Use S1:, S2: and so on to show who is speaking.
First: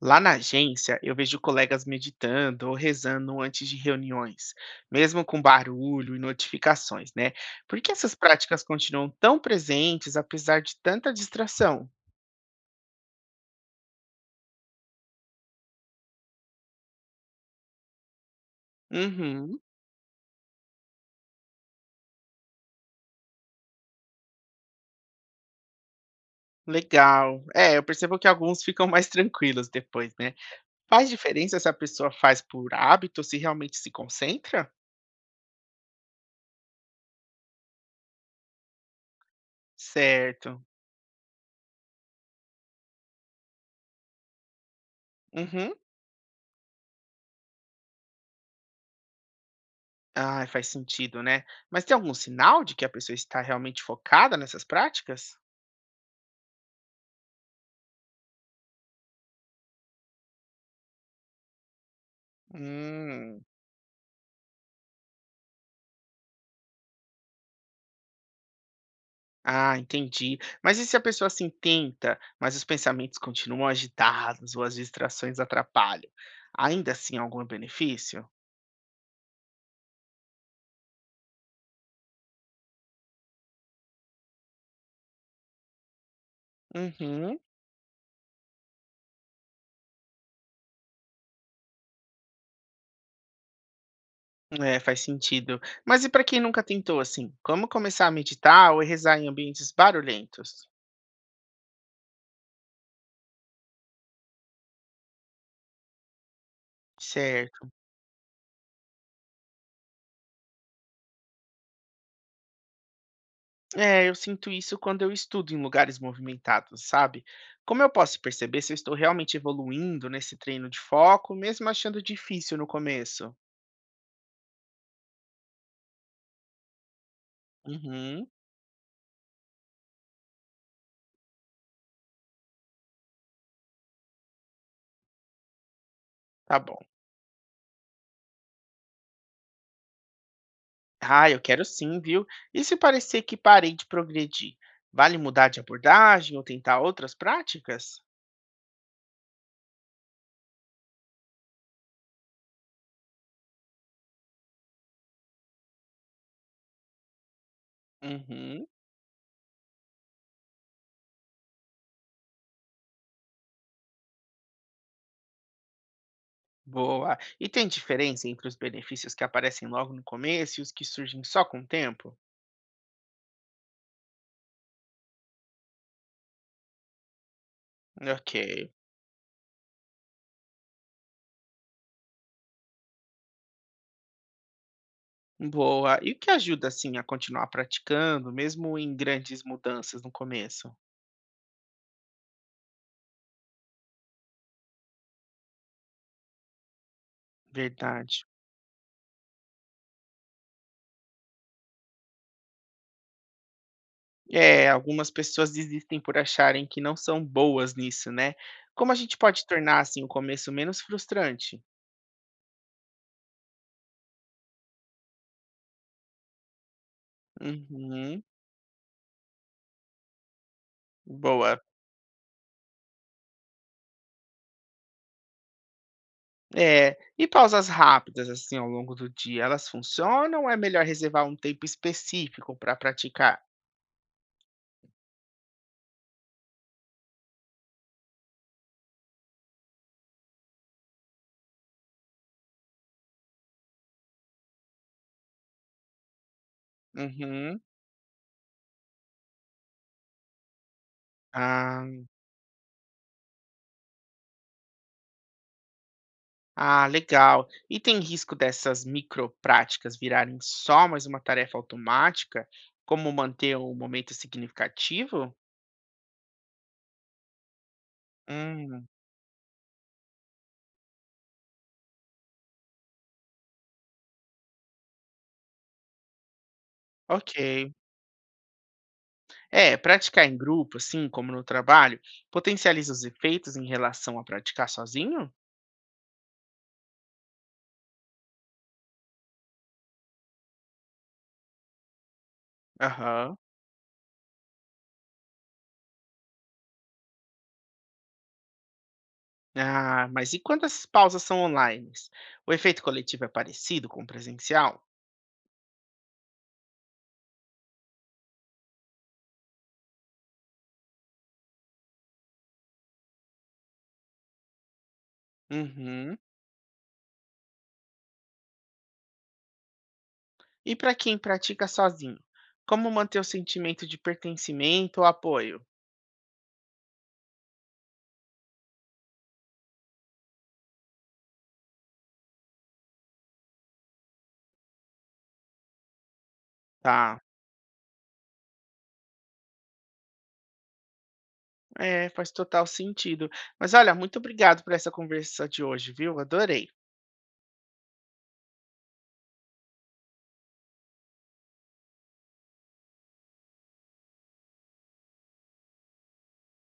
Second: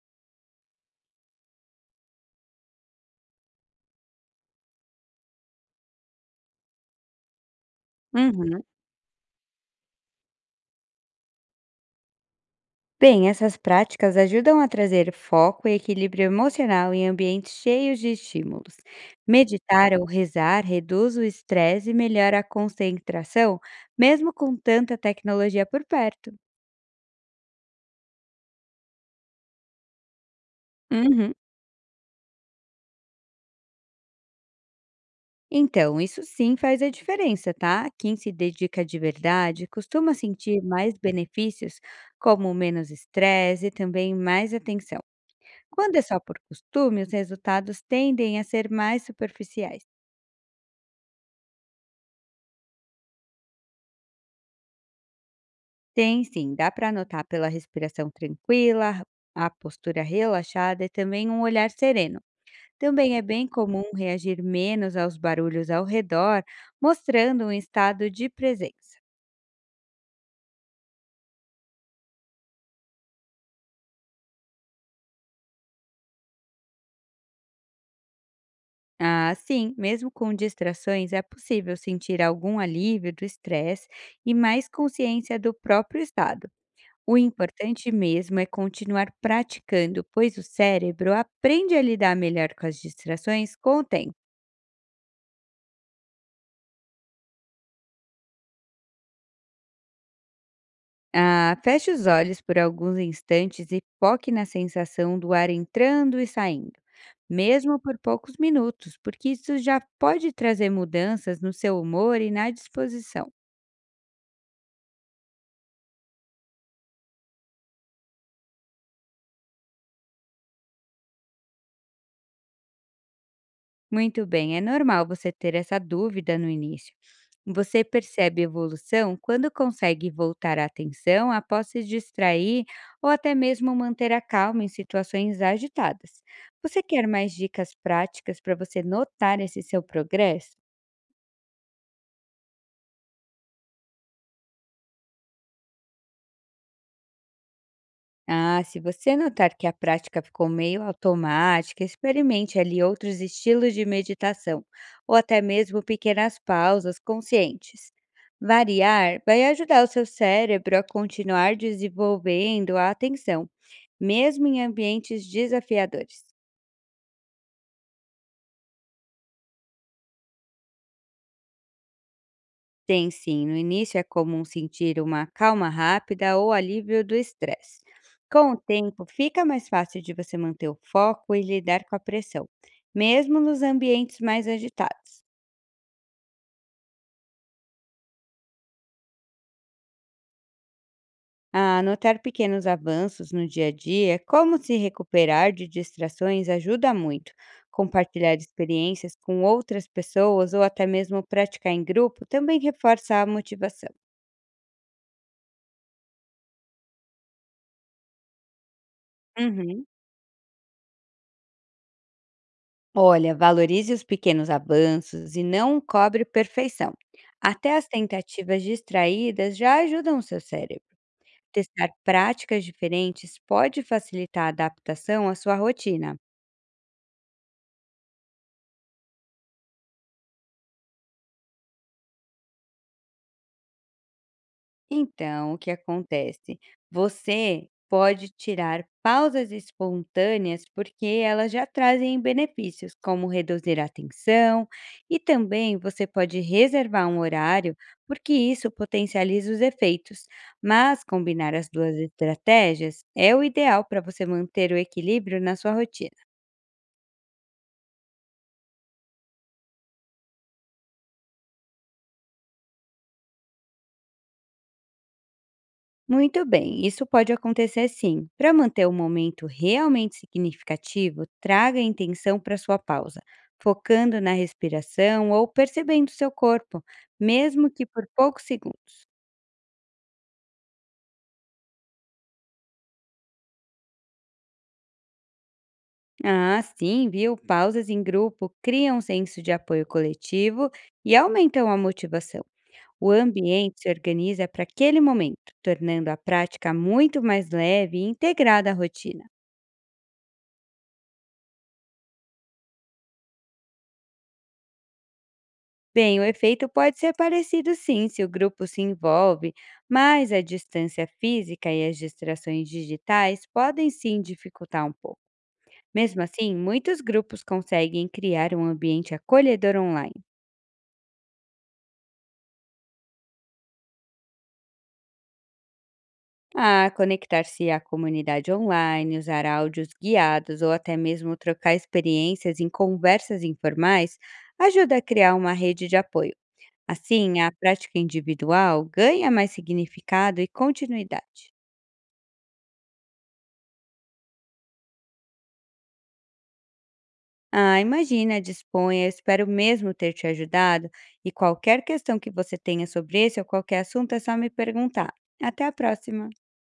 S1: Lá na agência, eu vejo colegas meditando ou rezando antes de reuniões, mesmo com barulho e notificações, né? Por que essas
S2: Uhum.
S1: práticas continuam tão presentes apesar de tanta distração?
S2: Bem, essas práticas ajudam a trazer foco e equilíbrio emocional em ambientes cheios de estímulos.
S1: Uhum,
S2: Meditar ou rezar reduz o estresse e melhora a concentração, mesmo com tanta tecnologia por perto.
S1: legal. É, eu percebo que alguns ficam mais tranquilos depois, né? Faz
S2: Uhum.
S1: diferença se a pessoa faz por hábito, se realmente se concentra?
S2: Então, isso sim faz a diferença, tá? Quem se dedica de verdade costuma sentir
S1: Certo.
S2: mais benefícios, como menos estresse e também mais atenção.
S1: Uhum.
S2: Quando é só por costume, os resultados tendem a ser mais superficiais.
S1: Ah, faz sentido, né? Mas tem algum sinal de que a pessoa está realmente focada nessas práticas?
S2: Tem sim, dá para notar pela respiração tranquila, a postura relaxada e também um olhar sereno. Também é
S1: Hum.
S2: bem comum reagir menos aos barulhos ao redor, mostrando um estado de presença.
S1: Ah, entendi. Mas e se a pessoa assim tenta, mas os pensamentos continuam agitados ou as distrações atrapalham? Ainda assim, algum benefício?
S2: Assim, mesmo com distrações, é possível sentir algum alívio do estresse e mais consciência do próprio estado. O
S1: Uhum.
S2: importante mesmo é continuar praticando, pois o cérebro aprende a lidar melhor com as distrações com o tempo.
S1: É, faz sentido. Mas e para quem nunca tentou assim? Como começar a meditar ou rezar em ambientes barulhentos?
S2: Ah, feche os olhos por alguns instantes e foque na sensação do ar entrando e saindo,
S1: Certo.
S2: mesmo por poucos minutos, porque isso já pode trazer mudanças no seu humor e na disposição.
S1: É, eu sinto isso quando eu estudo em lugares movimentados, sabe? Como eu posso perceber se eu estou realmente evoluindo nesse treino de foco, mesmo achando difícil no começo?
S2: Muito bem, é normal você ter essa dúvida no início. Você
S1: Uhum,
S2: percebe evolução quando consegue voltar a atenção após se distrair ou até mesmo manter a calma em situações agitadas.
S1: tá bom.
S2: Você quer mais dicas práticas para você notar esse seu progresso?
S1: Ah, eu quero sim, viu? E se parecer que parei de progredir? Vale mudar de abordagem ou tentar outras práticas?
S2: Ah, se você notar que a prática ficou meio automática, experimente ali outros estilos de meditação, ou até mesmo pequenas pausas conscientes.
S1: Uhum,
S2: Variar vai ajudar o seu cérebro a continuar desenvolvendo a atenção, mesmo em ambientes desafiadores.
S1: boa. E tem diferença entre os benefícios que aparecem logo no começo e os que surgem só com o tempo?
S2: Tem sim, no início é comum sentir uma calma rápida ou alívio do estresse.
S1: Ok,
S2: Com o tempo, fica mais fácil de você manter o foco e lidar com a pressão, mesmo nos ambientes mais agitados.
S1: boa. E o que ajuda, assim, a continuar praticando, mesmo em grandes mudanças no começo?
S2: Ah, anotar pequenos avanços no dia a dia, como se recuperar de distrações, ajuda muito.
S1: Verdade.
S2: Compartilhar experiências com outras pessoas ou até mesmo praticar em grupo também reforça a motivação.
S1: É, algumas pessoas desistem por acharem que não são boas nisso, né? Como a gente pode tornar,
S2: Uhum.
S1: assim, o começo menos frustrante?
S2: Olha, valorize os pequenos avanços e não cobre perfeição. Até as
S1: Uhum.
S2: tentativas distraídas já ajudam o seu cérebro.
S1: Boa.
S2: Testar práticas diferentes pode facilitar a adaptação à sua rotina.
S1: É, e pausas rápidas, assim, ao longo do dia, elas funcionam ou é melhor reservar um tempo específico para praticar?
S2: Então, o que acontece? Você pode tirar pausas espontâneas porque elas já trazem benefícios, como reduzir a tensão, e também você pode reservar um
S1: Uhum.
S2: horário, porque isso potencializa os efeitos. Mas combinar as duas
S1: Ah,
S2: estratégias é o ideal para você manter o equilíbrio na sua rotina.
S1: ah, legal. E tem risco dessas micropráticas virarem só mais uma tarefa automática, como manter um momento significativo?
S2: Muito bem, isso pode acontecer sim. Para manter
S1: Hum.
S2: o momento realmente significativo, traga a intenção para sua pausa, focando na respiração ou percebendo seu corpo, mesmo
S1: Ok.
S2: que por poucos segundos.
S1: É, praticar em grupo, assim como no trabalho, potencializa os efeitos em relação a praticar sozinho?
S2: Ah, sim, viu? Pausas em grupo criam um senso de apoio coletivo e aumentam a motivação. O
S1: Aham.
S2: ambiente se organiza para aquele momento, tornando a prática muito mais leve e integrada à rotina.
S1: Ah, mas e quando essas pausas são online? O efeito coletivo é parecido com o presencial?
S2: Bem, o efeito pode ser parecido sim se o grupo se envolve, mas a distância física e as distrações digitais podem sim dificultar um pouco.
S1: Uhum.
S2: Mesmo assim, muitos grupos conseguem criar um ambiente acolhedor online.
S1: E para quem pratica sozinho, como manter o sentimento de pertencimento ou apoio?
S2: Ah, conectar-se à comunidade online, usar áudios guiados ou até mesmo trocar experiências em conversas informais ajuda a criar uma rede de apoio.
S1: Tá.
S2: Assim, a prática individual ganha mais significado e continuidade.
S1: É, faz total sentido. Mas olha, muito obrigado por essa conversa de hoje, viu? Adorei.
S2: Ah, imagina, disponha. Eu espero mesmo ter te ajudado. E qualquer questão que você tenha sobre esse ou qualquer assunto, é só me perguntar. Até a próxima!